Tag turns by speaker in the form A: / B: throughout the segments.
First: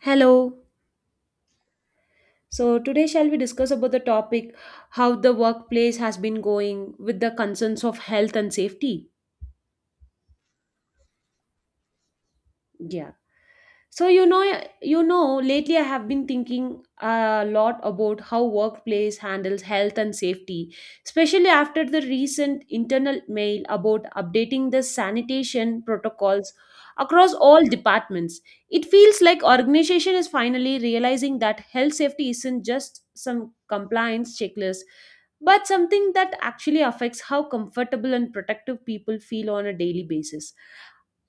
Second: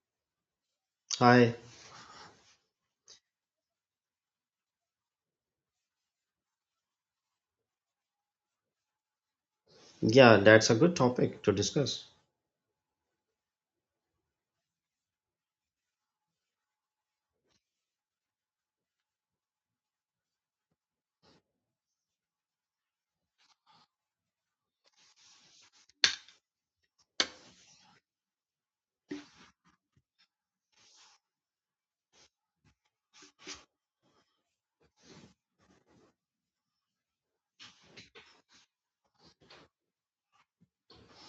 A: Hello.
B: Hi,
A: So today shall we discuss about the topic how the workplace has been going with the concerns of health and safety?
B: yeah, that's a good topic to discuss.
A: Yeah. So lately I have been thinking a lot about how workplace handles health and safety, especially after the recent internal mail about updating the sanitation protocols across all departments. It feels like organization is finally realizing that health safety isn't just some compliance checklist, but something that actually affects how comfortable and protective people feel on a daily basis.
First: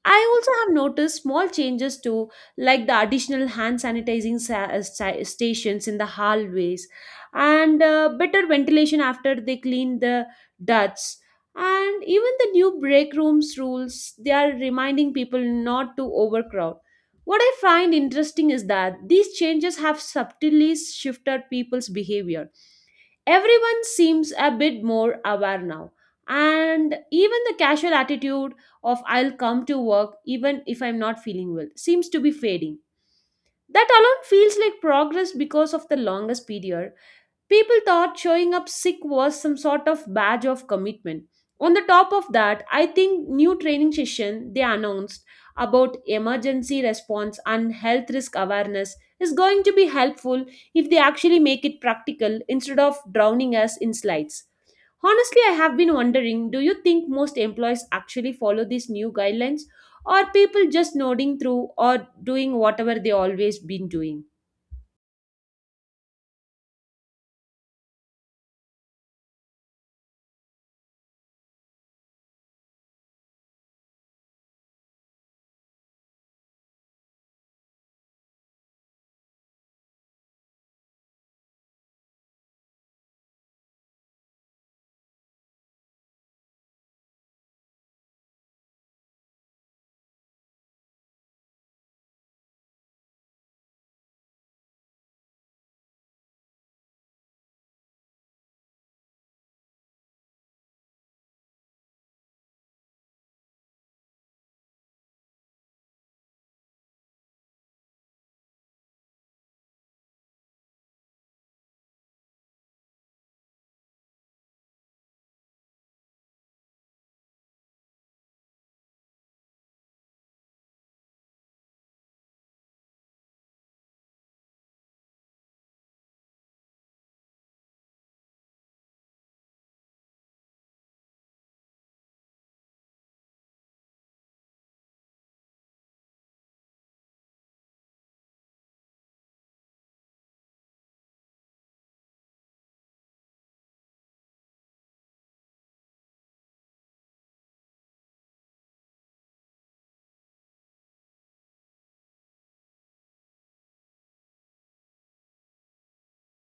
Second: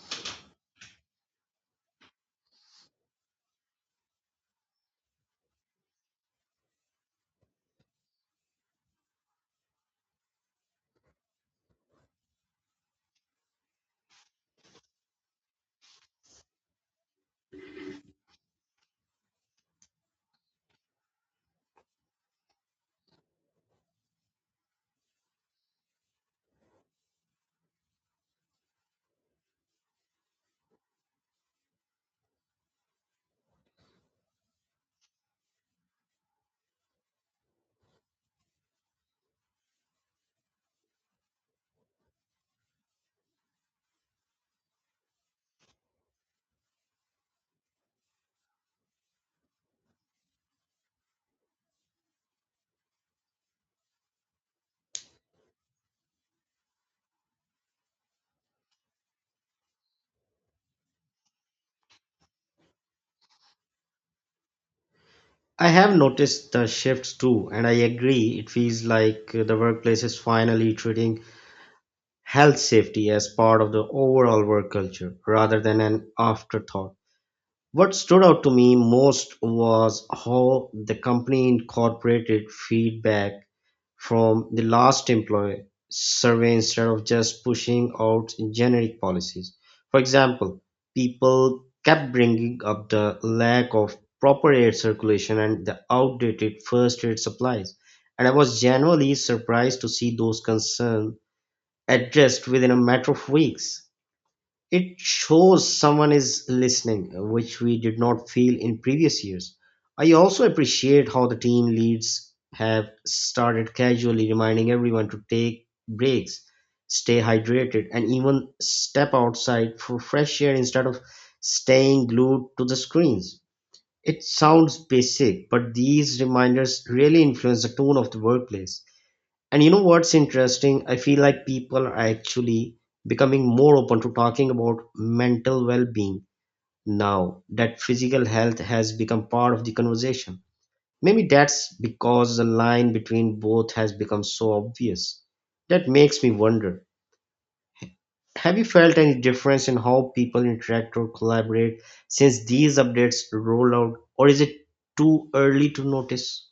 A: I also have noticed small changes too, like the additional hand sanitizing stations in the hallways, and better ventilation after they clean the ducts, and even the new break rooms rules they are reminding people not to overcrowd. What I find interesting is that these changes have subtly shifted people's behavior. Everyone seems a bit more aware now, and even the casual attitude of I'll come to work even if I'm not feeling well seems to be fading. That alone feels like progress because of the longest period. People thought showing up sick was some sort of badge of commitment. On the top of that, I think new training session they announced about emergency response and health risk awareness is going to be helpful if they actually make it practical instead of drowning us in slides. Honestly, I have been wondering, do you think most employees actually follow these new guidelines, or people just nodding through or doing whatever they always been doing?
B: I have noticed the shifts too, and I agree. It feels like the workplace is finally treating health safety as part of the overall work culture rather than an afterthought. What stood out to me most was how the company incorporated feedback from the last employee survey instead of just pushing out generic policies. For example, people kept bringing up the lack of proper air circulation and the outdated first aid supplies. And I was genuinely surprised to see those concerns addressed within a matter of weeks. It shows someone is listening, which we did not feel in previous years. I also appreciate how the team leads have started casually reminding everyone to take breaks, stay hydrated, and even step outside for fresh air instead of staying glued to the screens. It sounds basic, but these reminders really influence the tone of the workplace. And you know what's interesting? I feel like people are actually becoming more open to talking about mental well being now that physical health has become part of the conversation. Maybe that's because the line between both has become so obvious. That makes me wonder, have you felt any difference in how people interact or collaborate since these updates roll out, or is it too early to notice?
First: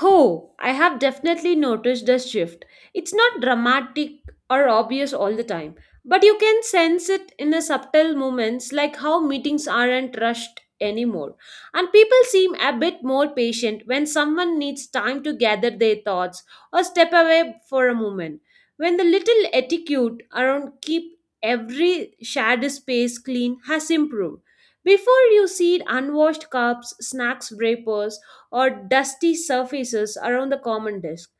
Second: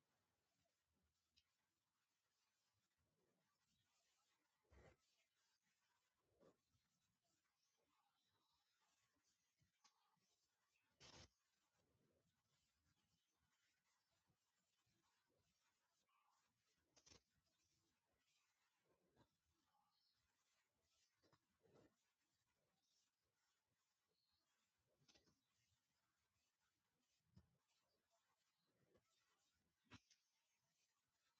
A: Oh, I have definitely noticed the shift. It's not dramatic or obvious all the time, but you can sense it in the subtle moments like how meetings aren't rushed anymore. And people seem a bit more patient when someone needs time to gather their thoughts or step away for a moment. When the little etiquette around keep every shared space clean has improved. Before you see unwashed cups, snacks wrappers, or dusty surfaces around the common desk.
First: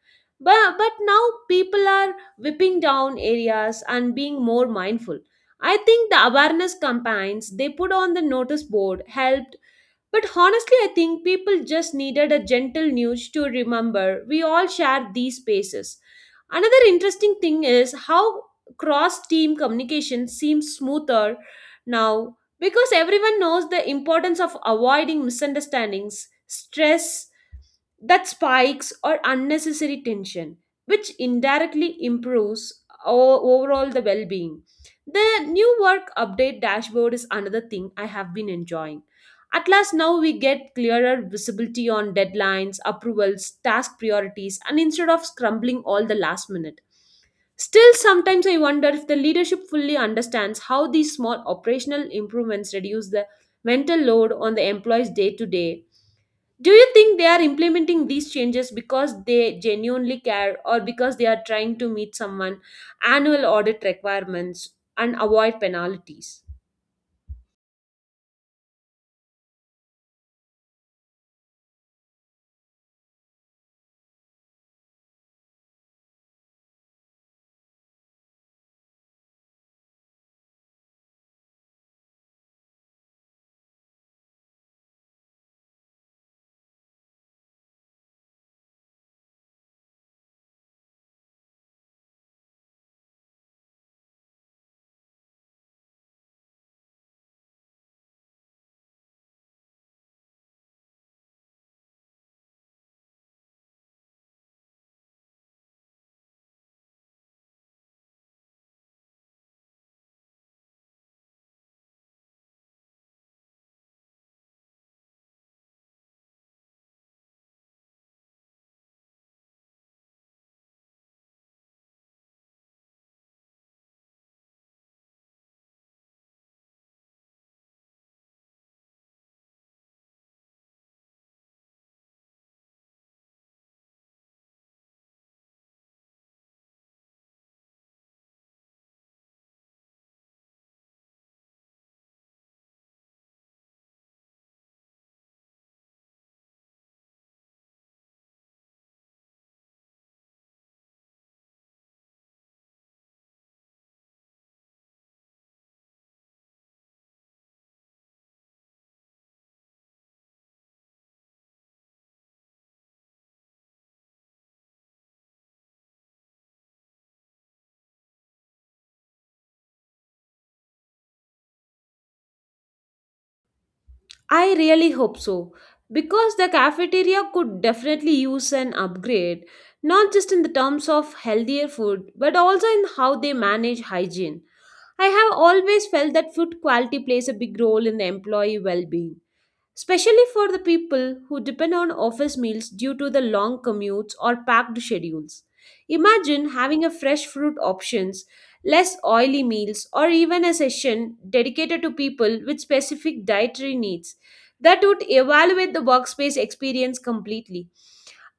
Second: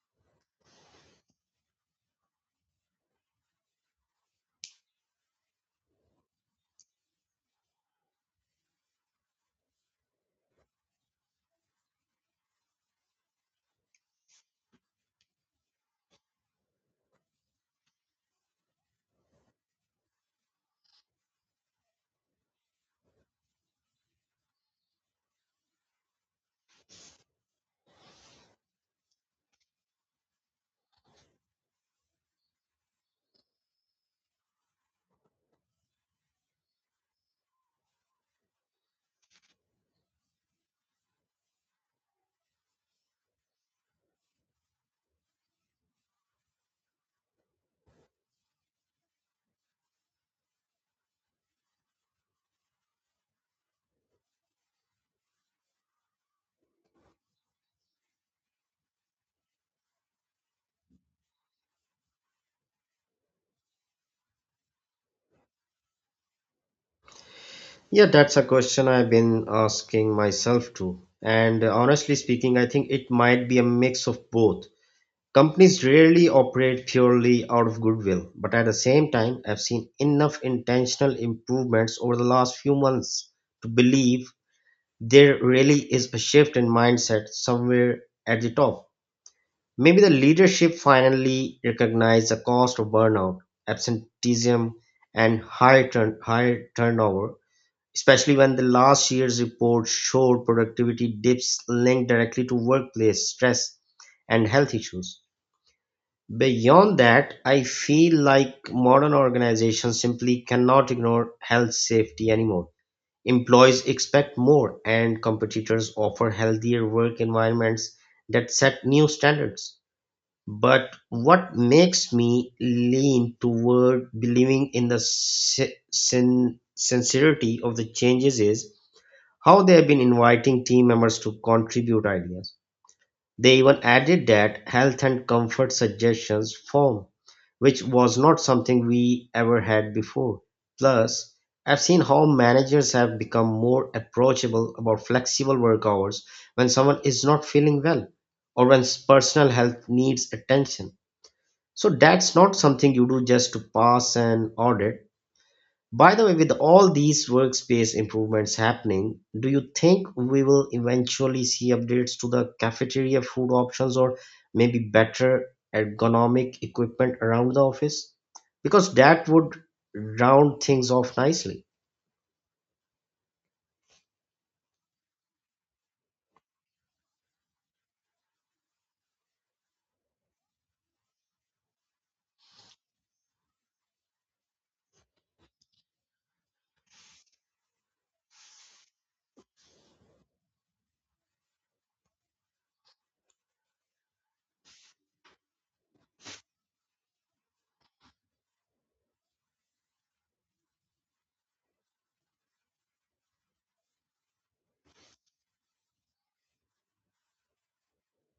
A: But now people are whipping down areas and being more mindful. I think the awareness campaigns they put on the notice board helped, but honestly, I think people just needed a gentle nudge to remember we all share these spaces. Another interesting thing is how cross team communication seems smoother now, because everyone knows the importance of avoiding misunderstandings, stress, that spikes or unnecessary tension, which indirectly improves overall the well-being. The new work update dashboard is another thing I have been enjoying. At last, now we get clearer visibility on deadlines, approvals, task priorities, and instead of scrambling all the last minute. Still, sometimes I wonder if the leadership fully understands how these small operational improvements reduce the mental load on the employees day to day. Do you think they are implementing these changes because they genuinely care, or because they are trying to meet someone annual audit requirements and avoid penalties?
B: Yeah, that's a question I've been asking myself too. And honestly speaking, I think it might be a mix of both. Companies rarely operate purely out of goodwill, but at the same time, I've seen enough intentional improvements over the last few months to believe there really is a shift in mindset somewhere at the top. Maybe the leadership finally recognized the cost of burnout, absenteeism, and high turnover, especially when the last year's report showed productivity dips linked directly to workplace stress and health issues. Beyond that, I feel like modern organizations simply cannot ignore health safety anymore. Employees expect more, and competitors offer healthier work environments that set new standards. But what makes me lean toward believing in the sincerity of the changes is how they have been inviting team members to contribute ideas. They even added that health and comfort suggestions form, which was not something we ever had before. Plus, I've seen how managers have become more approachable about flexible work hours when someone is not feeling well or when personal health needs attention. So that's not something you do just to pass an audit. By the way, with all these workspace improvements happening, do you think we will eventually see updates to the cafeteria food options or maybe better ergonomic equipment around the office? Because that would round things off nicely.
A: I really hope so, because the cafeteria could definitely use an upgrade, not just in the terms of healthier food but also in how they manage hygiene. I have always felt that food quality plays a big role in the employee well-being, especially for the people who depend on office meals due to the long commutes or packed schedules. Imagine having a fresh fruit options, less oily meals, or even a session dedicated to people with specific dietary needs that would evaluate the workspace experience completely.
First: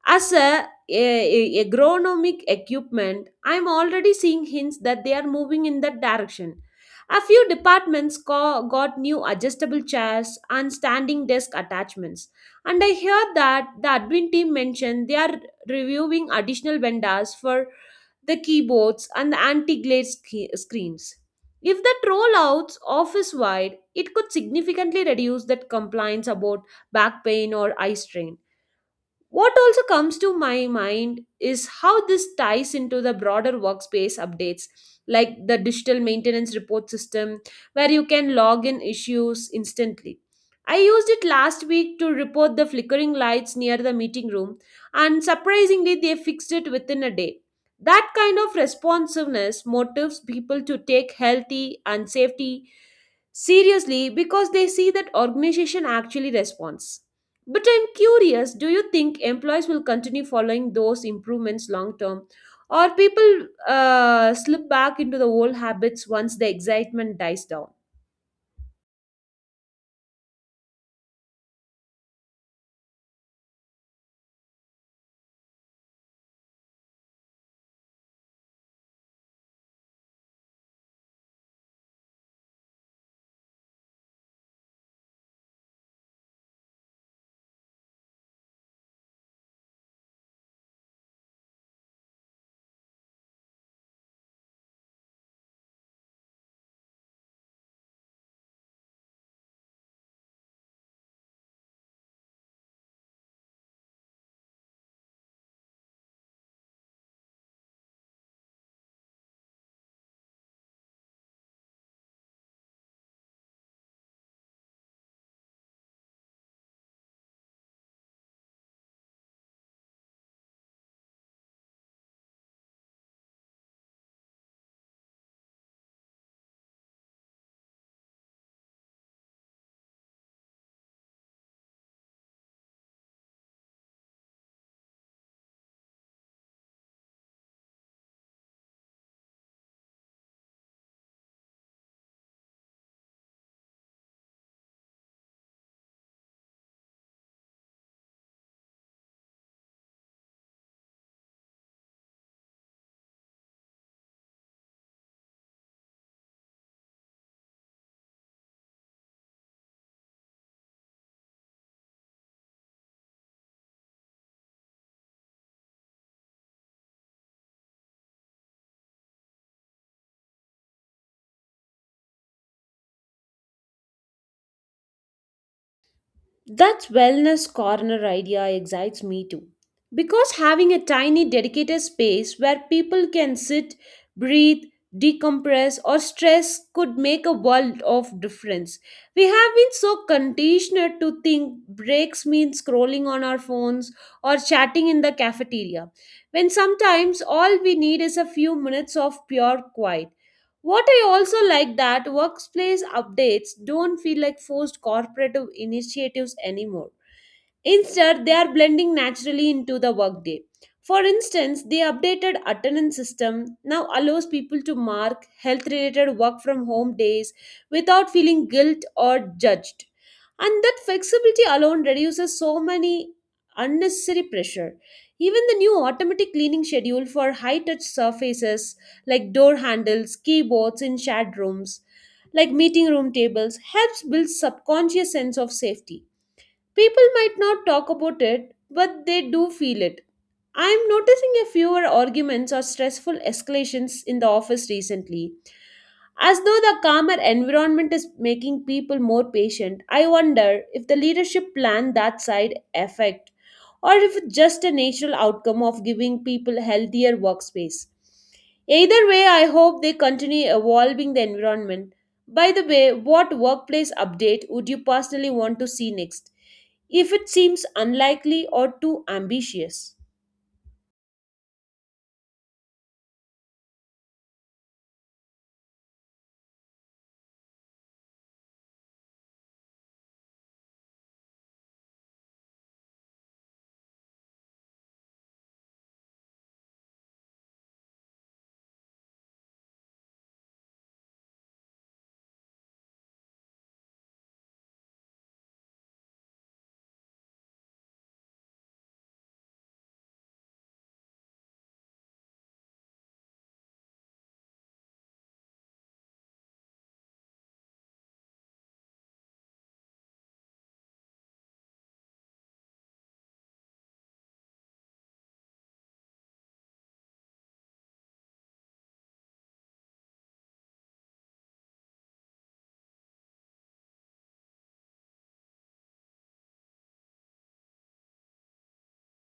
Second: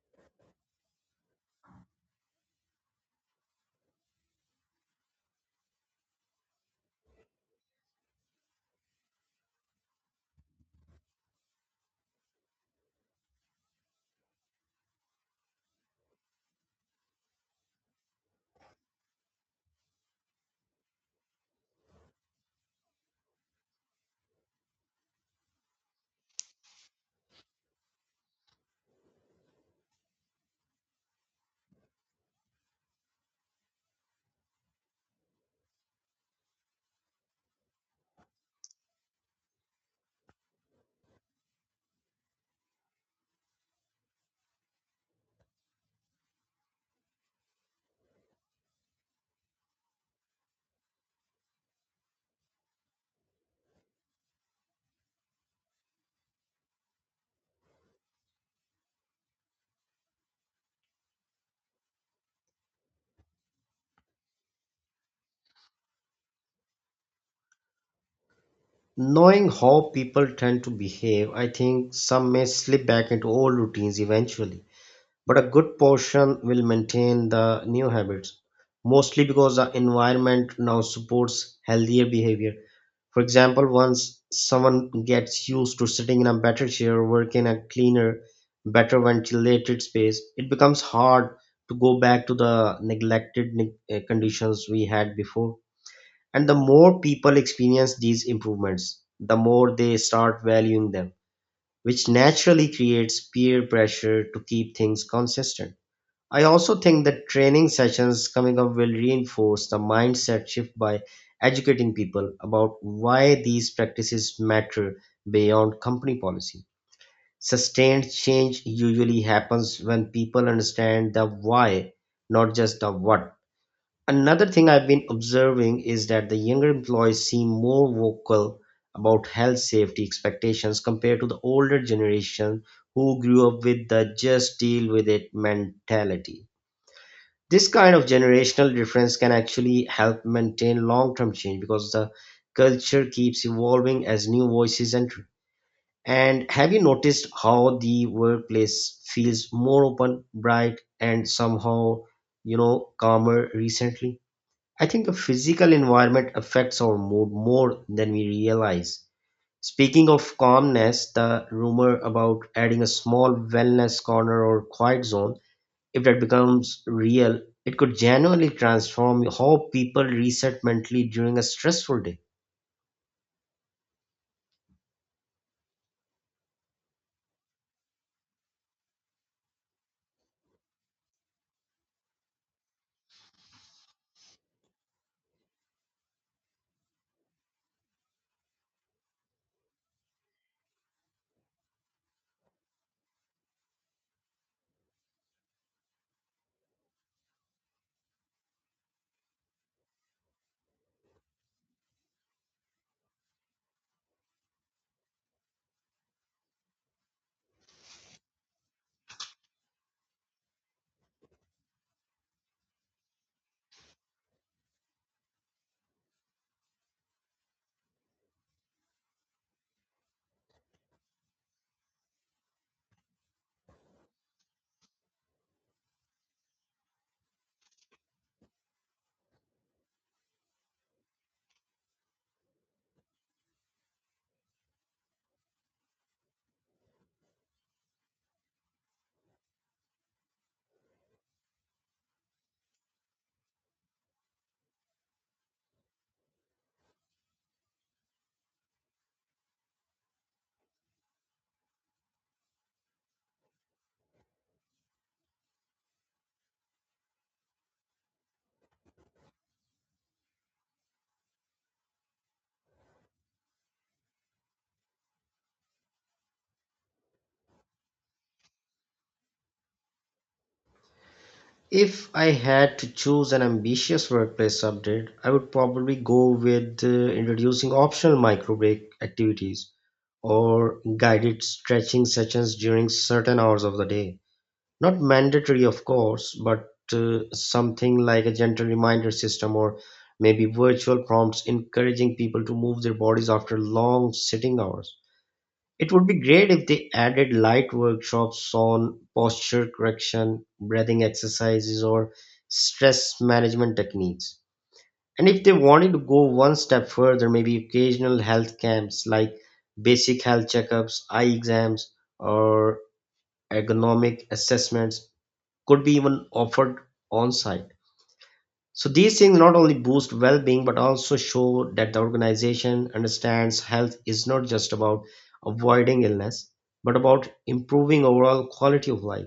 A: As a agronomic equipment, I'm already seeing hints that they are moving in that direction. A few departments got new adjustable chairs and standing desk attachments. And I hear that the admin team mentioned they are reviewing additional vendors for the keyboards and the anti glare screens. If that rollouts office wide, it could significantly reduce that complaints about back pain or eye strain. What also comes to my mind is how this ties into the broader workspace updates, like the digital maintenance report system, where you can log in issues instantly. I used it last week to report the flickering lights near the meeting room, and surprisingly, they fixed it within a day. That kind of responsiveness motivates people to take healthy and safety seriously, because they see that organization actually responds. But I'm curious, do you think employees will continue following those improvements long term? Or people slip back into the old habits once the excitement dies down?
B: Knowing how people tend to behave, I think some may slip back into old routines eventually, but a good portion will maintain the new habits, mostly because the environment now supports healthier behavior. For example, once someone gets used to sitting in a better chair, working in a cleaner, better ventilated space, it becomes hard to go back to the conditions we had before. And the more people experience these improvements, the more they start valuing them, which naturally creates peer pressure to keep things consistent. I also think that training sessions coming up will reinforce the mindset shift by educating people about why these practices matter beyond company policy. Sustained change usually happens when people understand the why, not just the what. Another thing I've been observing is that the younger employees seem more vocal about health safety expectations compared to the older generation who grew up with the just deal with it mentality. This kind of generational difference can actually help maintain long-term change because the culture keeps evolving as new voices enter. And have you noticed how the workplace feels more open, bright, and somehow, calmer recently? I think the physical environment affects our mood more than we realize. Speaking of calmness, the rumor about adding a small wellness corner or quiet zone, if that becomes real, it could genuinely transform how people reset mentally during a stressful day.
A: That wellness corner idea excites me too. Because having a tiny dedicated space where people can sit, breathe, decompress, or stress could make a world of difference. We have been so conditioned to think breaks mean scrolling on our phones or chatting in the cafeteria, when sometimes all we need is a few minutes of pure quiet. What I also like that workplace updates don't feel like forced corporate initiatives anymore. Instead, they are blending naturally into the workday. For instance, the updated attendance system now allows people to mark health related work from home days without feeling guilt or judged. And that flexibility alone reduces so many unnecessary pressure. Even the new automatic cleaning schedule for high touch surfaces, like door handles, keyboards in shared rooms, like meeting room tables, helps build subconscious sense of safety. People might not talk about it, but they do feel it. I'm noticing a fewer arguments or stressful escalations in the office recently. As though the calmer environment is making people more patient, I wonder if the leadership planned that side effect or if it's just a natural outcome of giving people healthier workspace. Either way, I hope they continue evolving the environment. By the way, what workplace update would you personally want to see next? If it seems unlikely or too ambitious?
B: If I had to choose an ambitious workplace update, I would probably go with introducing optional micro break activities or guided stretching sessions during certain hours of the day. Not mandatory, of course, but something like a gentle reminder system or maybe virtual prompts encouraging people to move their bodies after long sitting hours. It would be great if they added light workshops on posture correction, breathing exercises, or stress management techniques. And if they wanted to go one step further, maybe occasional health camps like basic health checkups, eye exams, or ergonomic assessments could be even offered on site. So these things not only boost well-being but also show that the organization understands health is not just about avoiding illness but about improving overall quality of life.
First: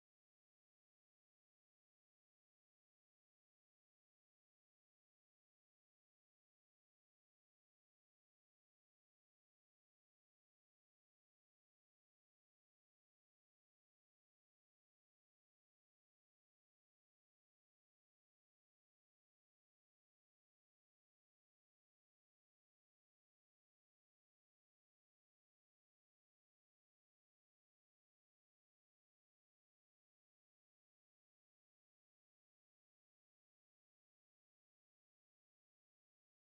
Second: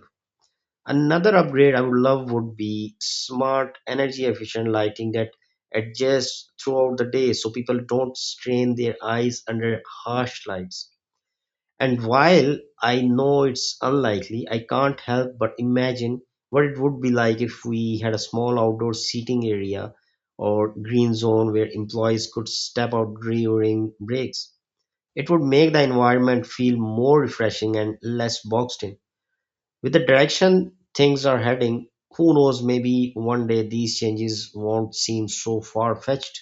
B: Another upgrade I would love would be smart energy efficient lighting that adjusts throughout the day so people don't strain their eyes under harsh lights. And while I know it's unlikely, I can't help but imagine what it would be like if we had a small outdoor seating area or green zone where employees could step out during breaks. It would make the environment feel more refreshing and less boxed in. With the direction things are heading, who knows, maybe one day these changes won't seem so far fetched.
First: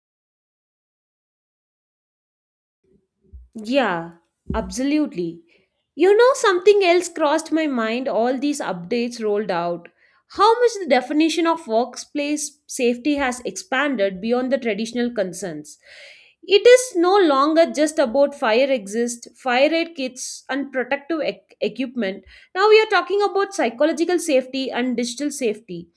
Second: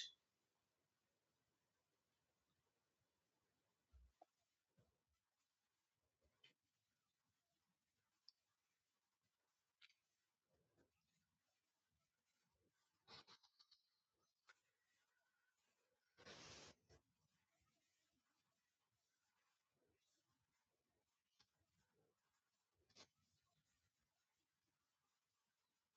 A: Yeah, absolutely. Something else crossed my mind all these updates rolled out. How much the definition of workplace safety has expanded beyond the traditional concerns. It is no longer just about fire exist, fire aid kits, and protective equipment. Now we are talking about psychological safety and digital safety,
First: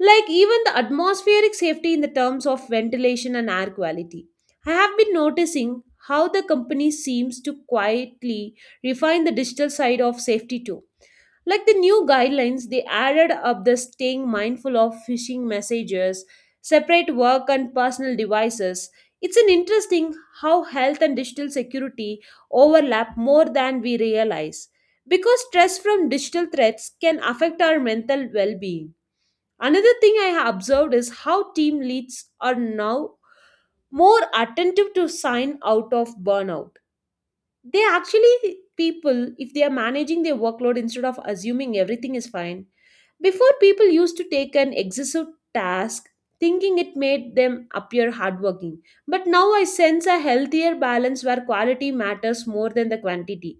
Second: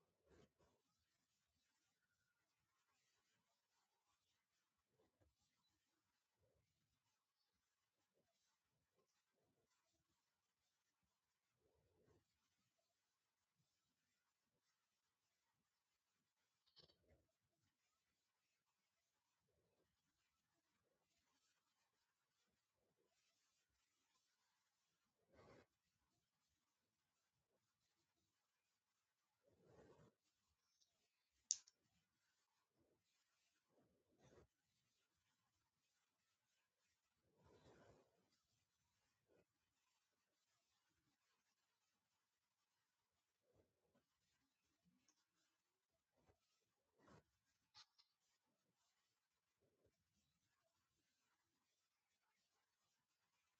A: like even the atmospheric safety in the terms of ventilation and air quality. I have been noticing how the company seems to quietly refine the digital side of safety too. Like the new guidelines, they added up the staying mindful of phishing messages, separate work and personal devices. It's an interesting how health and digital security overlap more than we realize, because stress from digital threats can affect our mental well-being. Another thing I have observed is how team leads are now more attentive to sign out of burnout. They actually, people, if they are managing their workload instead of assuming everything is fine. Before, people used to take an excessive task thinking it made them appear hardworking. But now I sense a healthier balance where quality matters more than the quantity.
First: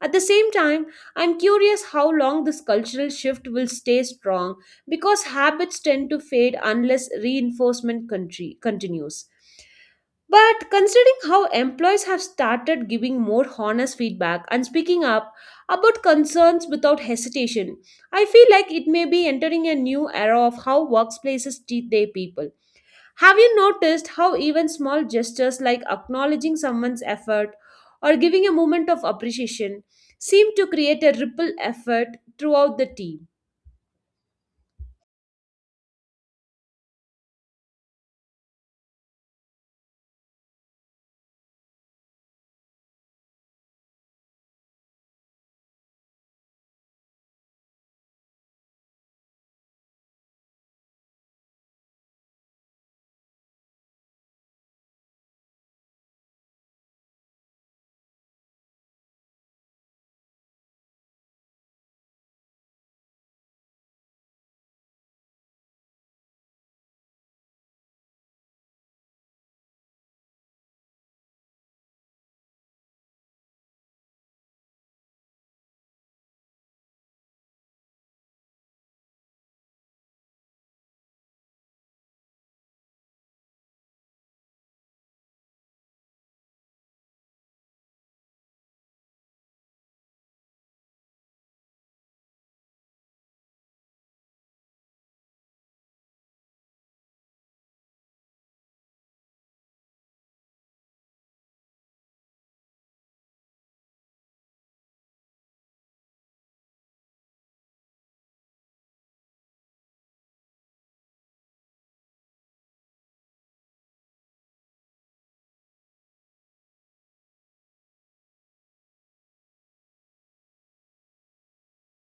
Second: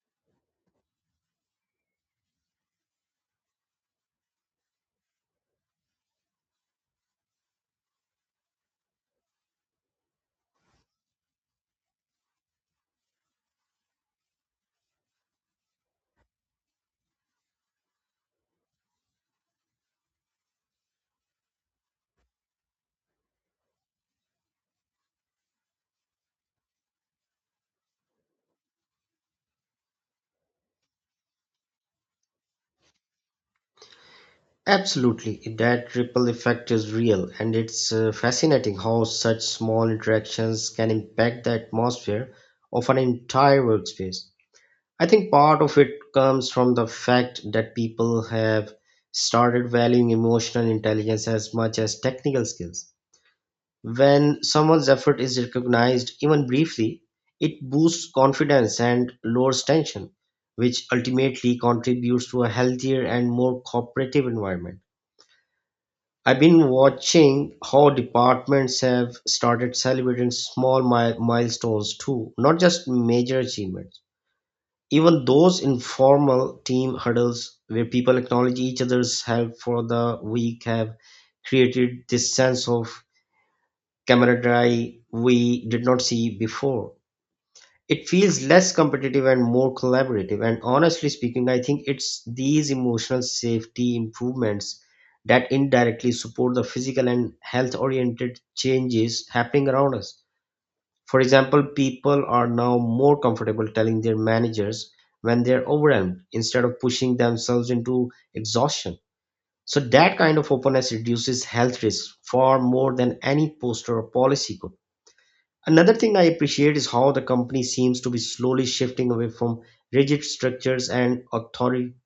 A: At the same time, I'm curious how long this cultural shift will stay strong, because habits tend to fade unless reinforcement country continues. But considering how employees have started giving more honest feedback and speaking up about concerns without hesitation, I feel like it may be entering a new era of how workplaces treat their people. Have you noticed how even small gestures like acknowledging someone's effort or giving a moment of appreciation seem to create a ripple effect throughout the team?
B: Absolutely, that ripple effect is real, and it's fascinating how such small interactions can impact the atmosphere of an entire workspace. I think part of it comes from the fact that people have started valuing emotional intelligence as much as technical skills. When someone's effort is recognized, even briefly, it boosts confidence and lowers tension, which ultimately contributes to a healthier and more cooperative environment. I've been watching how departments have started celebrating small milestones too, not just major achievements. Even those informal team huddles where people acknowledge each other's help for the week have created this sense of camaraderie we did not see before. It feels less competitive and more collaborative. And honestly speaking, I think it's these emotional safety improvements that indirectly support the physical and health oriented changes happening around us. For example, people are now more comfortable telling their managers when they're overwhelmed instead of pushing themselves into exhaustion. So, that kind of openness reduces health risks far more than any poster or policy could. Another thing I appreciate is how the company seems to be slowly shifting away from rigid structures and authoritarian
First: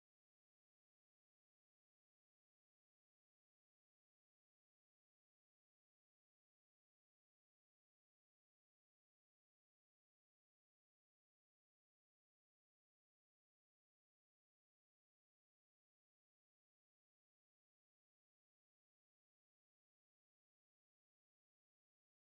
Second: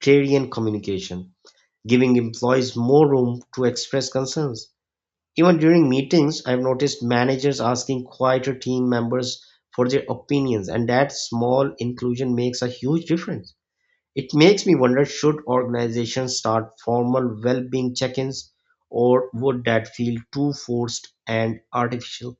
B: communication, giving employees more room to express concerns. Even during meetings, I've noticed managers asking quieter team members for their opinions, and that small inclusion makes a huge difference. It makes me wonder, should organizations start formal well being check ins, or would that feel too forced and artificial?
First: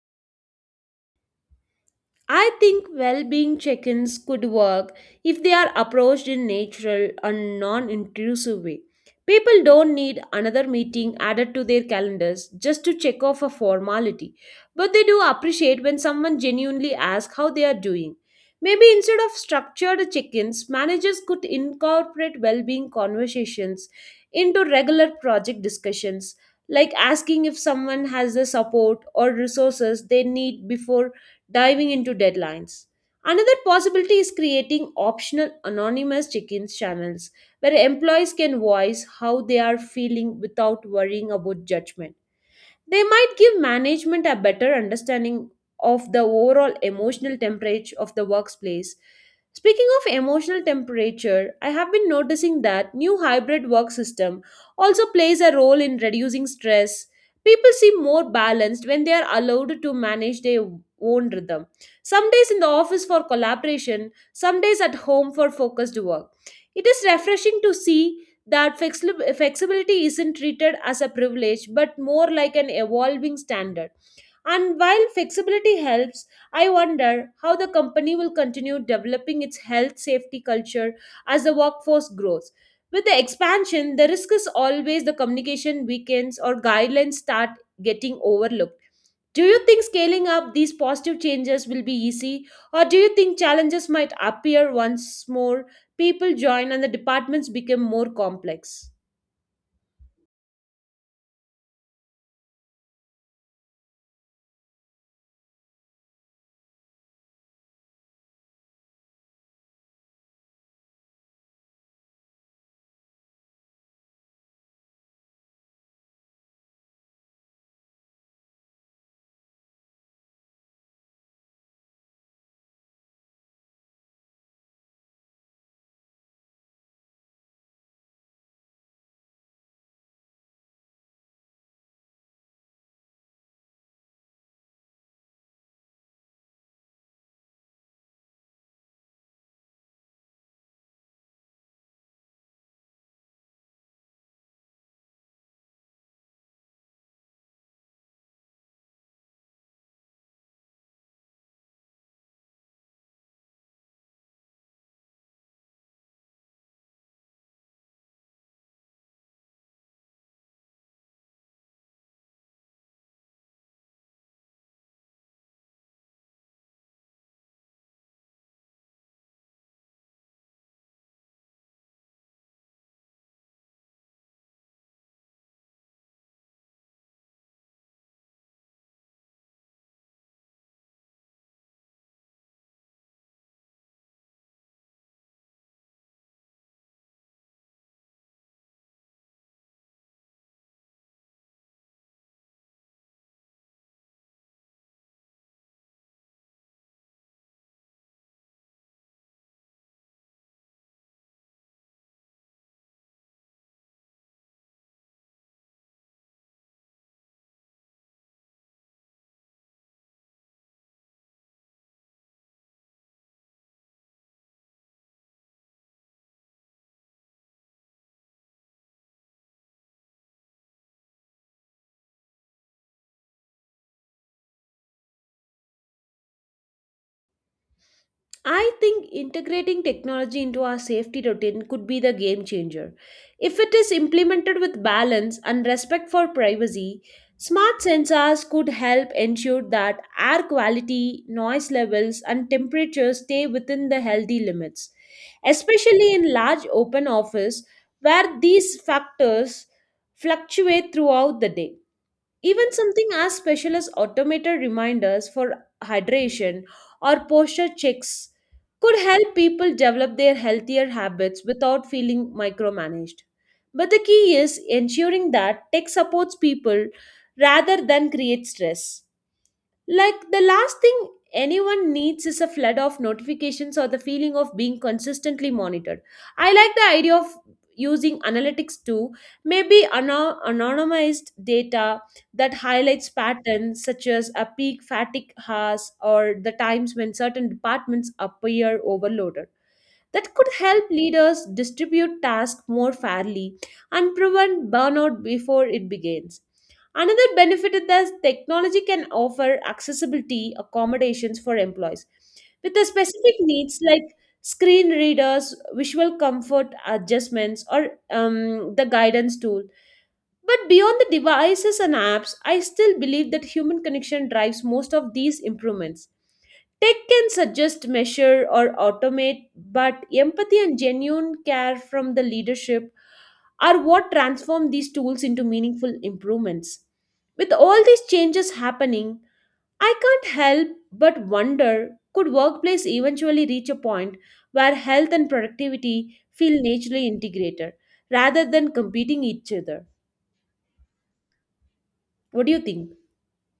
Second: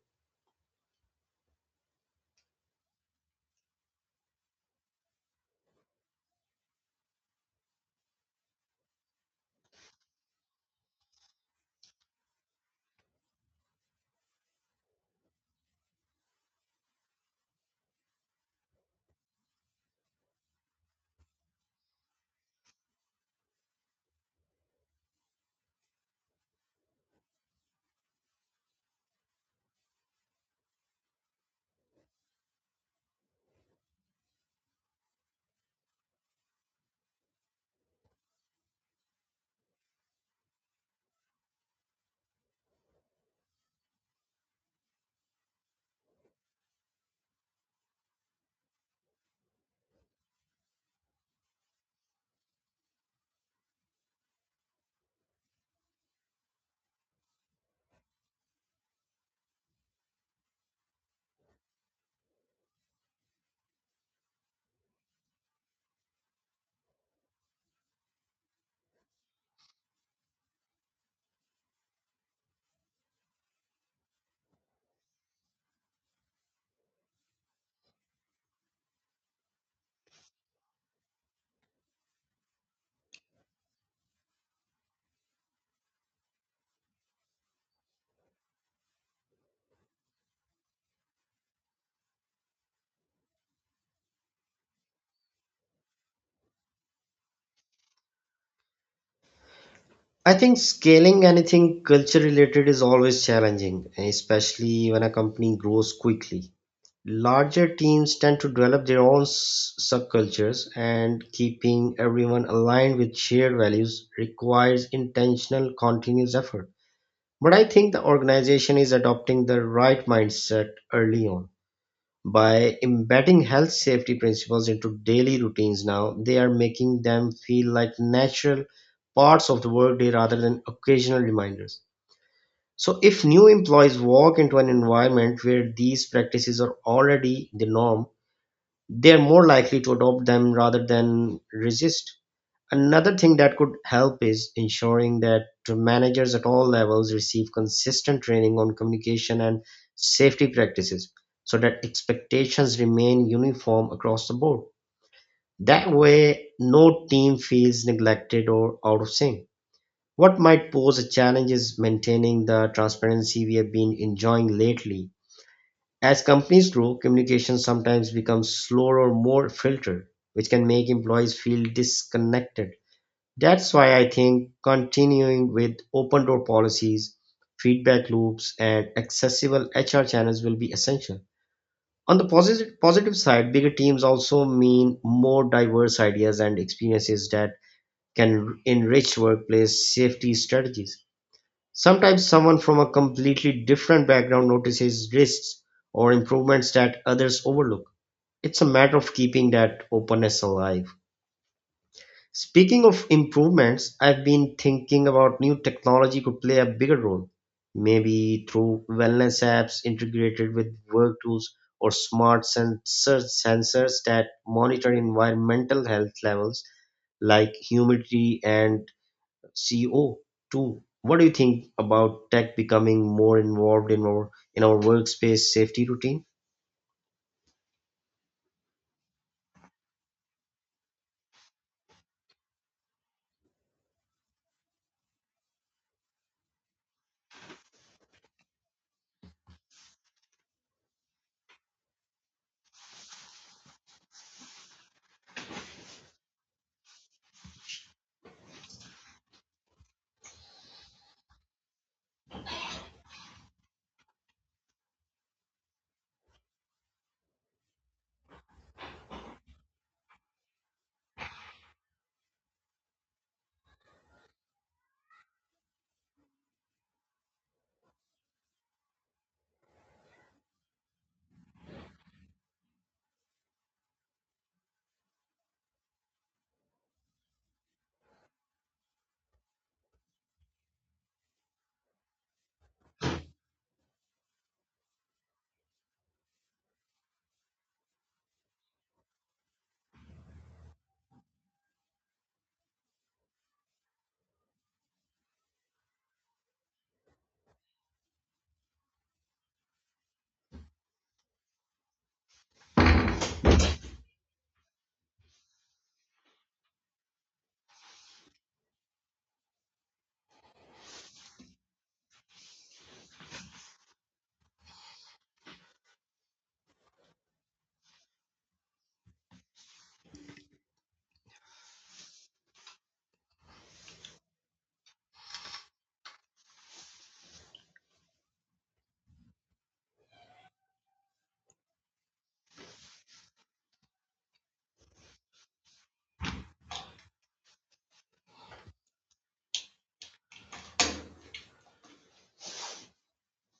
A: I think well being check ins could work if they are approached in natural and non intrusive way. People don't need another meeting added to their calendars just to check off a formality, but they do appreciate when someone genuinely asks how they are doing. Maybe instead of structured check ins, managers could incorporate well being conversations into regular project discussions, like asking if someone has the support or resources they need before diving into deadlines. Another possibility is creating optional anonymous check in channels where employees can voice how they are feeling without worrying about judgment. They might give management a better understanding of the overall emotional temperature of the workplace. Speaking of emotional temperature, I have been noticing that new hybrid work system also plays a role in reducing stress. People seem more balanced when they are allowed to manage their own rhythm. Some days in the office for collaboration, some days at home for focused work. It is refreshing to see that flexibility isn't treated as a privilege but more like an evolving standard. And while flexibility helps, I wonder how the company will continue developing its health safety culture as the workforce grows. With the expansion, the risk is always the communication weakens or guidelines start getting overlooked. Do you think scaling up these positive changes will be easy, or do you think challenges might appear once more people join and the departments become more complex?
B: I think scaling anything culture related is always challenging, especially when a company grows quickly. Larger teams tend to develop their own subcultures, and keeping everyone aligned with shared values requires intentional, continuous effort. But I think the organization is adopting the right mindset early on by embedding health safety principles into daily routines. Now they are making them feel like natural parts of the workday rather than occasional reminders, so if new employees walk into an environment where these practices are already the norm, they are more likely to adopt them rather than resist. Another thing that could help is ensuring that managers at all levels receive consistent training on communication and safety practices so that expectations remain uniform across the board. That way, no team feels neglected or out of sync. What might pose a challenge is maintaining the transparency we have been enjoying lately. As companies grow, communication sometimes becomes slower or more filtered, which can make employees feel disconnected. That's why I think continuing with open door policies, feedback loops, and accessible HR channels will be essential. On the positive side, bigger teams also mean more diverse ideas and experiences that can enrich workplace safety strategies. Sometimes someone from a completely different background notices risks or improvements that others overlook. It's a matter of keeping that openness alive. Speaking of improvements, I've been thinking about new technology could play a bigger role, maybe through wellness apps integrated with work tools or smart sensors that monitor environmental health levels like humidity and CO2. What do you think about tech becoming more involved in our workspace safety routine?
A: I think integrating technology into our safety routine could be the game changer. If it is implemented with balance and respect for privacy, smart sensors could help ensure that air quality, noise levels, and temperatures stay within the healthy limits, especially in large open office where these factors fluctuate throughout the day. Even something as special as automated reminders for hydration or posture checks could help people develop their healthier habits without feeling micromanaged. But the key is ensuring that tech supports people rather than create stress. Like the last thing anyone needs is a flood of notifications or the feeling of being consistently monitored. I like the idea of using analytics too, maybe anonymized data that highlights patterns such as a peak fatigue hours or the times when certain departments appear overloaded. That could help leaders distribute tasks more fairly and prevent burnout before it begins. Another benefit is that technology can offer accessibility accommodations for employees with the specific needs like screen readers, visual comfort adjustments, or the guidance tool. But beyond the devices and apps, I still believe that human connection drives most of these improvements. Tech can suggest, measure, or automate, but empathy and genuine care from the leadership are what transform these tools into meaningful improvements. With all these changes happening, I can't help but wonder, could workplace eventually reach a point where health and productivity feel naturally integrated rather than competing each other? What do you think?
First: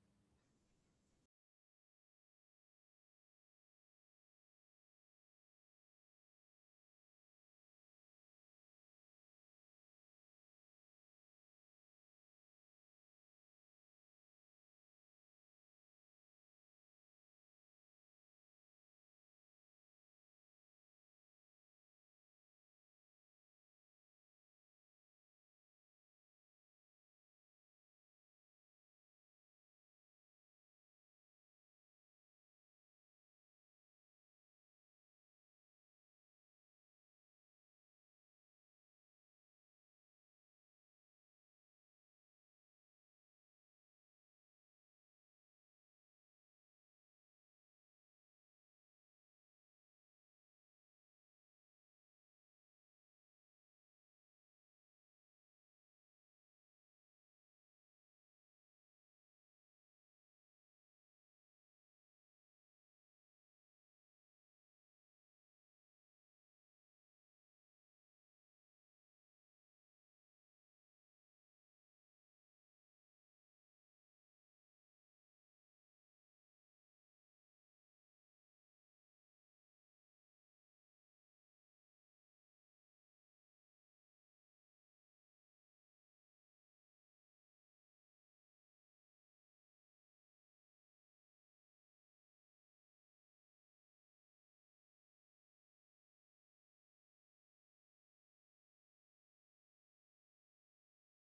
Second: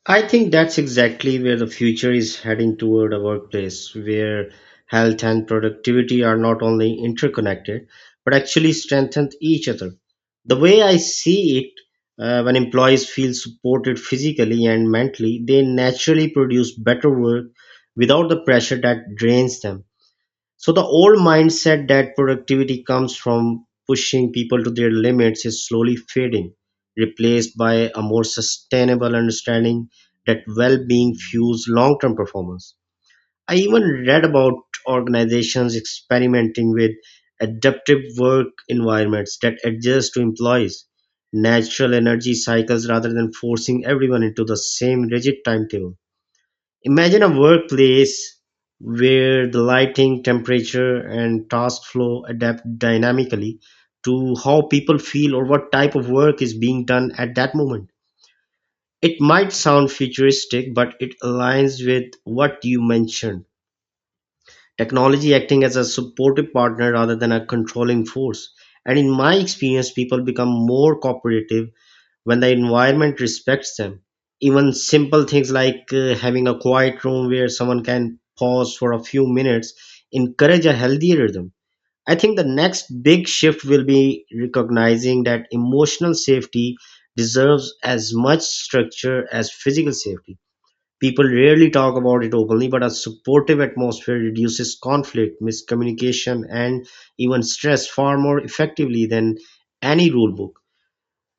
B: I think that's exactly where the future is heading, toward a workplace where health and productivity are not only interconnected but actually strengthen each other. The way I see it, when employees feel supported physically and mentally, they naturally produce better work without the pressure that drains them. So the old mindset that productivity comes from pushing people to their limits is slowly fading, replaced by a more sustainable understanding that well-being fuels long-term performance. I even read about organizations experimenting with adaptive work environments that adjust to employees natural energy cycles rather than forcing everyone into the same rigid timetable. Imagine a workplace where the lighting, temperature, and task flow adapt dynamically to how people feel or what type of work is being done at that moment. It might sound futuristic, but it aligns with what you mentioned, technology acting as a supportive partner rather than a controlling force. And in my experience, people become more cooperative when the environment respects them. Even simple things like having a quiet room where someone can pause for a few minutes encourage a healthy rhythm. I think the next big shift will be recognizing that emotional safety deserves as much structure as physical safety. People rarely talk about it openly, but a supportive atmosphere reduces conflict, miscommunication, and even stress far more effectively than any rule book.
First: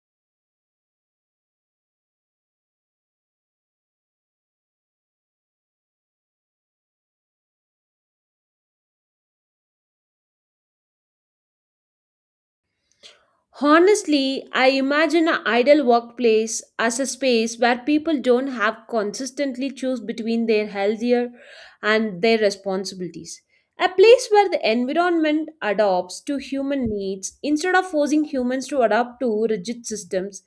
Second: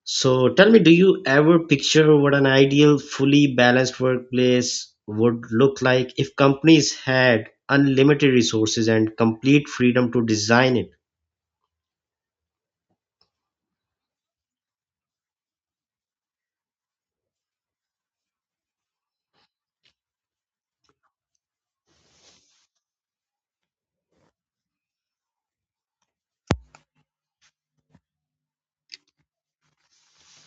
B: So tell me, do you ever picture what an ideal, fully balanced workplace would look like if companies had unlimited resources and complete freedom to design it?
A: Honestly, I imagine an ideal workplace as a space where people don't have consistently choose between their healthier and their responsibilities. A place where the environment adapts to human needs instead of forcing humans to adapt to rigid systems.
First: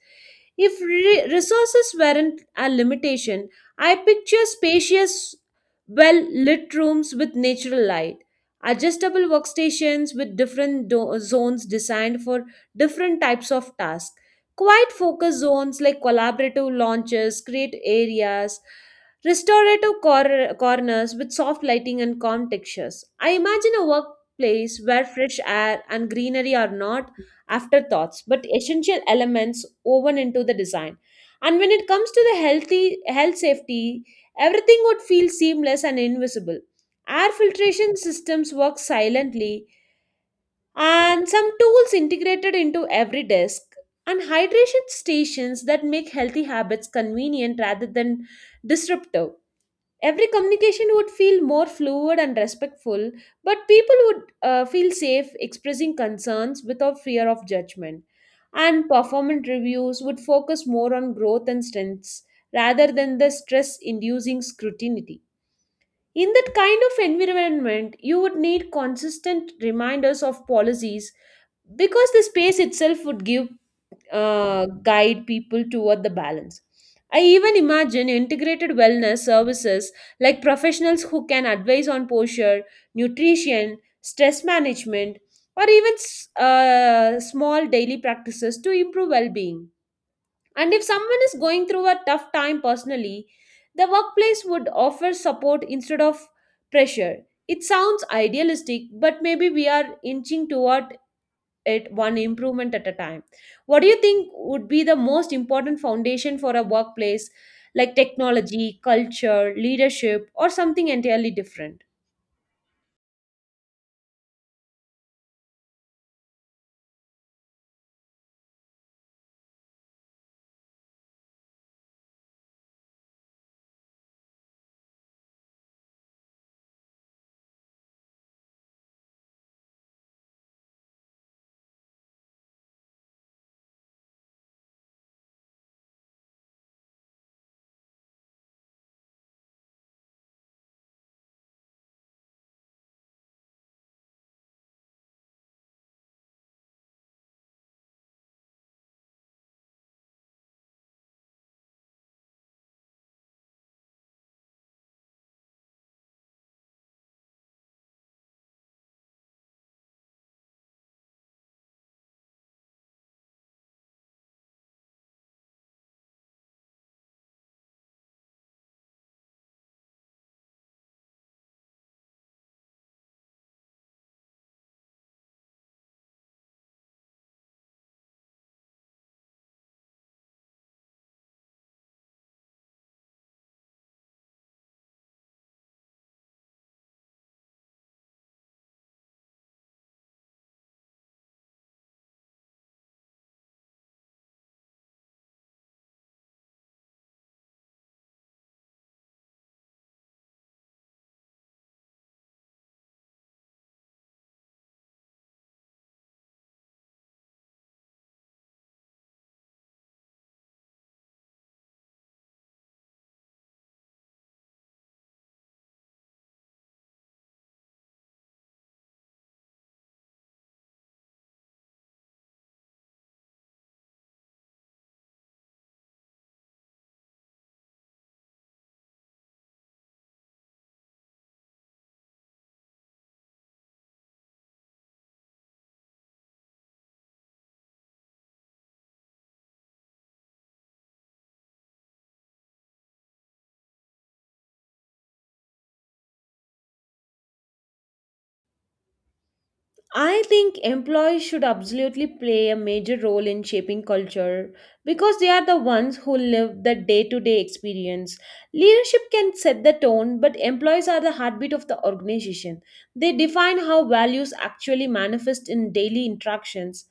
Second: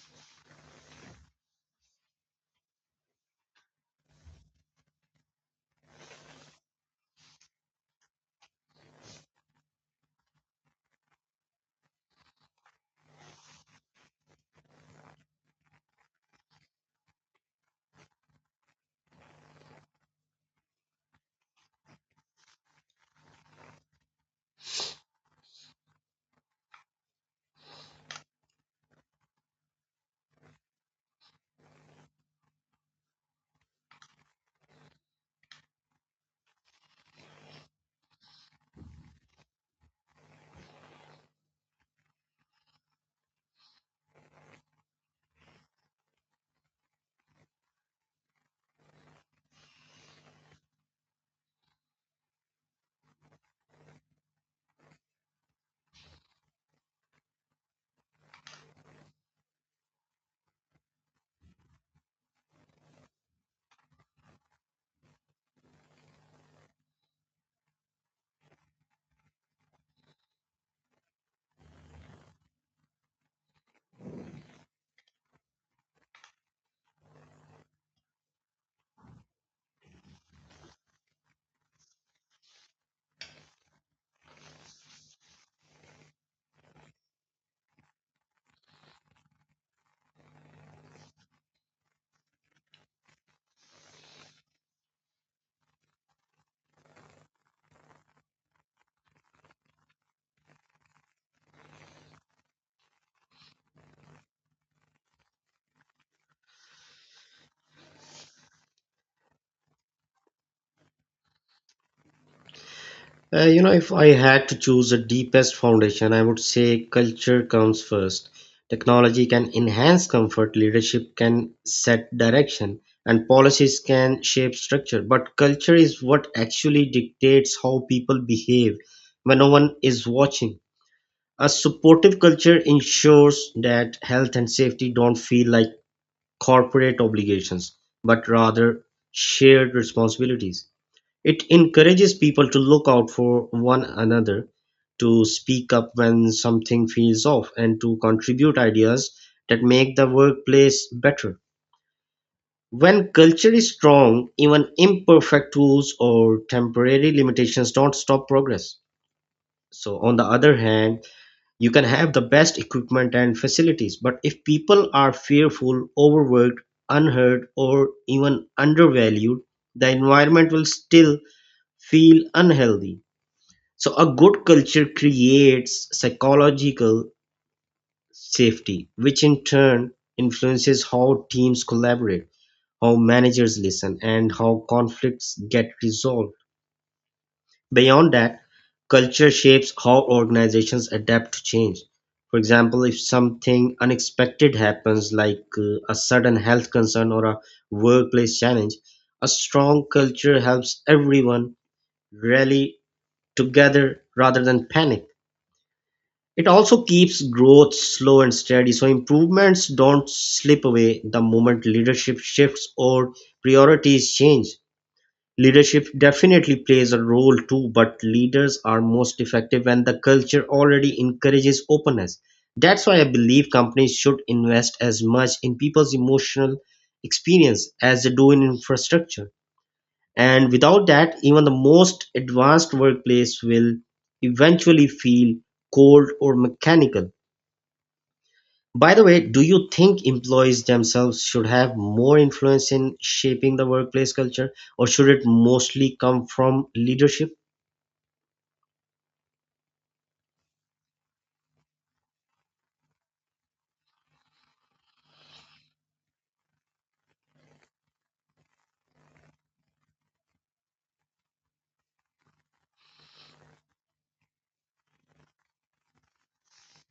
A: If resources weren't a limitation, I picture spacious, well lit rooms with natural light, adjustable workstations with different zones designed for different types of tasks. Quiet focus zones like collaborative launches create areas, restorative corners with soft lighting and calm textures. I imagine a workplace where fresh air and greenery are not afterthoughts but essential elements woven into the design. And when it comes to the healthy health safety, everything would feel seamless and invisible. Air filtration systems work silently, and some tools integrated into every desk and hydration stations that make healthy habits convenient rather than disruptive. Every communication would feel more fluid and respectful, but people would feel safe expressing concerns without fear of judgment, and performance reviews would focus more on growth and strengths rather than the stress inducing scrutiny. In that kind of environment you would need consistent reminders of policies, because the space itself would give, guide people toward the balance. I even imagine integrated wellness services like professionals who can advise on posture, nutrition, stress management, or even small daily practices to improve well-being. And if someone is going through a tough time personally, the workplace would offer support instead of pressure. It sounds idealistic, but maybe we are inching toward it one improvement at a time. What do you think would be the most important foundation for a workplace, like technology, culture, leadership, or something entirely different?
B: If I had to choose the deepest foundation, I would say culture comes first. Technology can enhance comfort, leadership can set direction, and policies can shape structure. But culture is what actually dictates how people behave when no one is watching. A supportive culture ensures that health and safety don't feel like corporate obligations, but rather shared responsibilities. It encourages people to look out for one another, to speak up when something feels off, and to contribute ideas that make the workplace better. When culture is strong, even imperfect rules or temporary limitations don't stop progress. So, on the other hand, you can have the best equipment and facilities, but if people are fearful, overworked, unheard, or even undervalued, the environment will still feel unhealthy. So, a good culture creates psychological safety, which in turn influences how teams collaborate, how managers listen, and how conflicts get resolved. Beyond that, culture shapes how organizations adapt to change. For example, if something unexpected happens, like a sudden health concern or a workplace challenge, a strong culture helps everyone rally together rather than panic. It also keeps growth slow and steady, so improvements don't slip away the moment leadership shifts or priorities change. Leadership definitely plays a role too, but leaders are most effective when the culture already encourages openness. That's why I believe companies should invest as much in people's emotional experience as they do in infrastructure. And without that, even the most advanced workplace will eventually feel cold or mechanical. By the way, do you think employees themselves should have more influence in shaping the workplace culture, or should it mostly come from leadership?
A: I think employees should absolutely play a major role in shaping culture because they are the ones who live the day to day experience. Leadership can set the tone, but employees are the heartbeat of the organization. They define how values actually manifest in daily interactions.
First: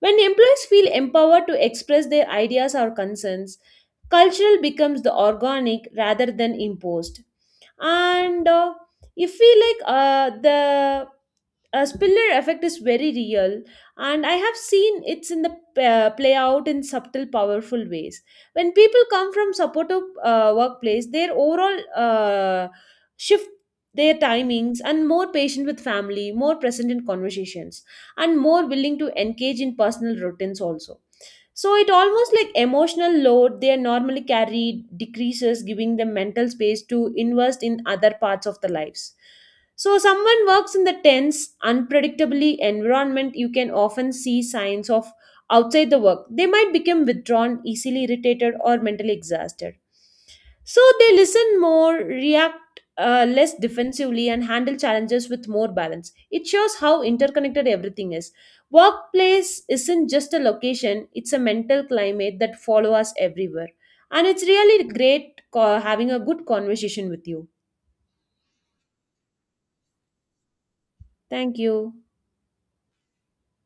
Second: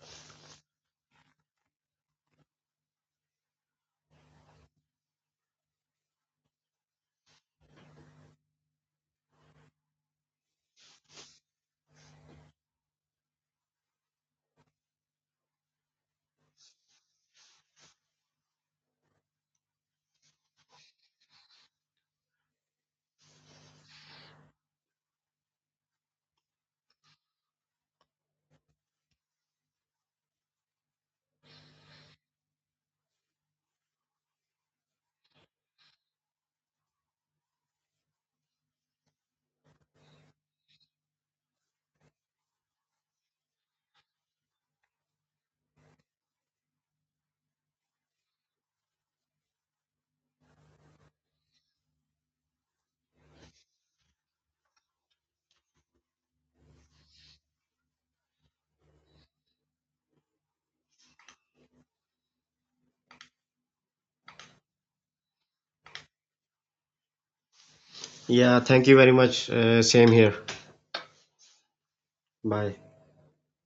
A: When employees feel empowered to express their ideas or concerns, cultural becomes the organic rather than imposed. And if we like, the a spiller effect is very real, and I have seen it's in the, play out in subtle powerful ways. When people come from supportive, workplace, their overall, shift their timings and more patient with family, more present in conversations, and more willing to engage in personal routines also. So it almost like emotional load they normally carry decreases, giving them mental space to invest in other parts of the lives. So someone works in the tense, unpredictably environment, you can often see signs of outside the work. They might become withdrawn, easily irritated, or mentally exhausted. So they listen more, react less defensively, and handle challenges with more balance. It shows how interconnected everything is. Workplace isn't just a location, it's a mental climate that follows us everywhere. And it's really great having a good conversation with you.
B: Yeah, thank you very much. Same here.
A: Thank you.
B: Bye.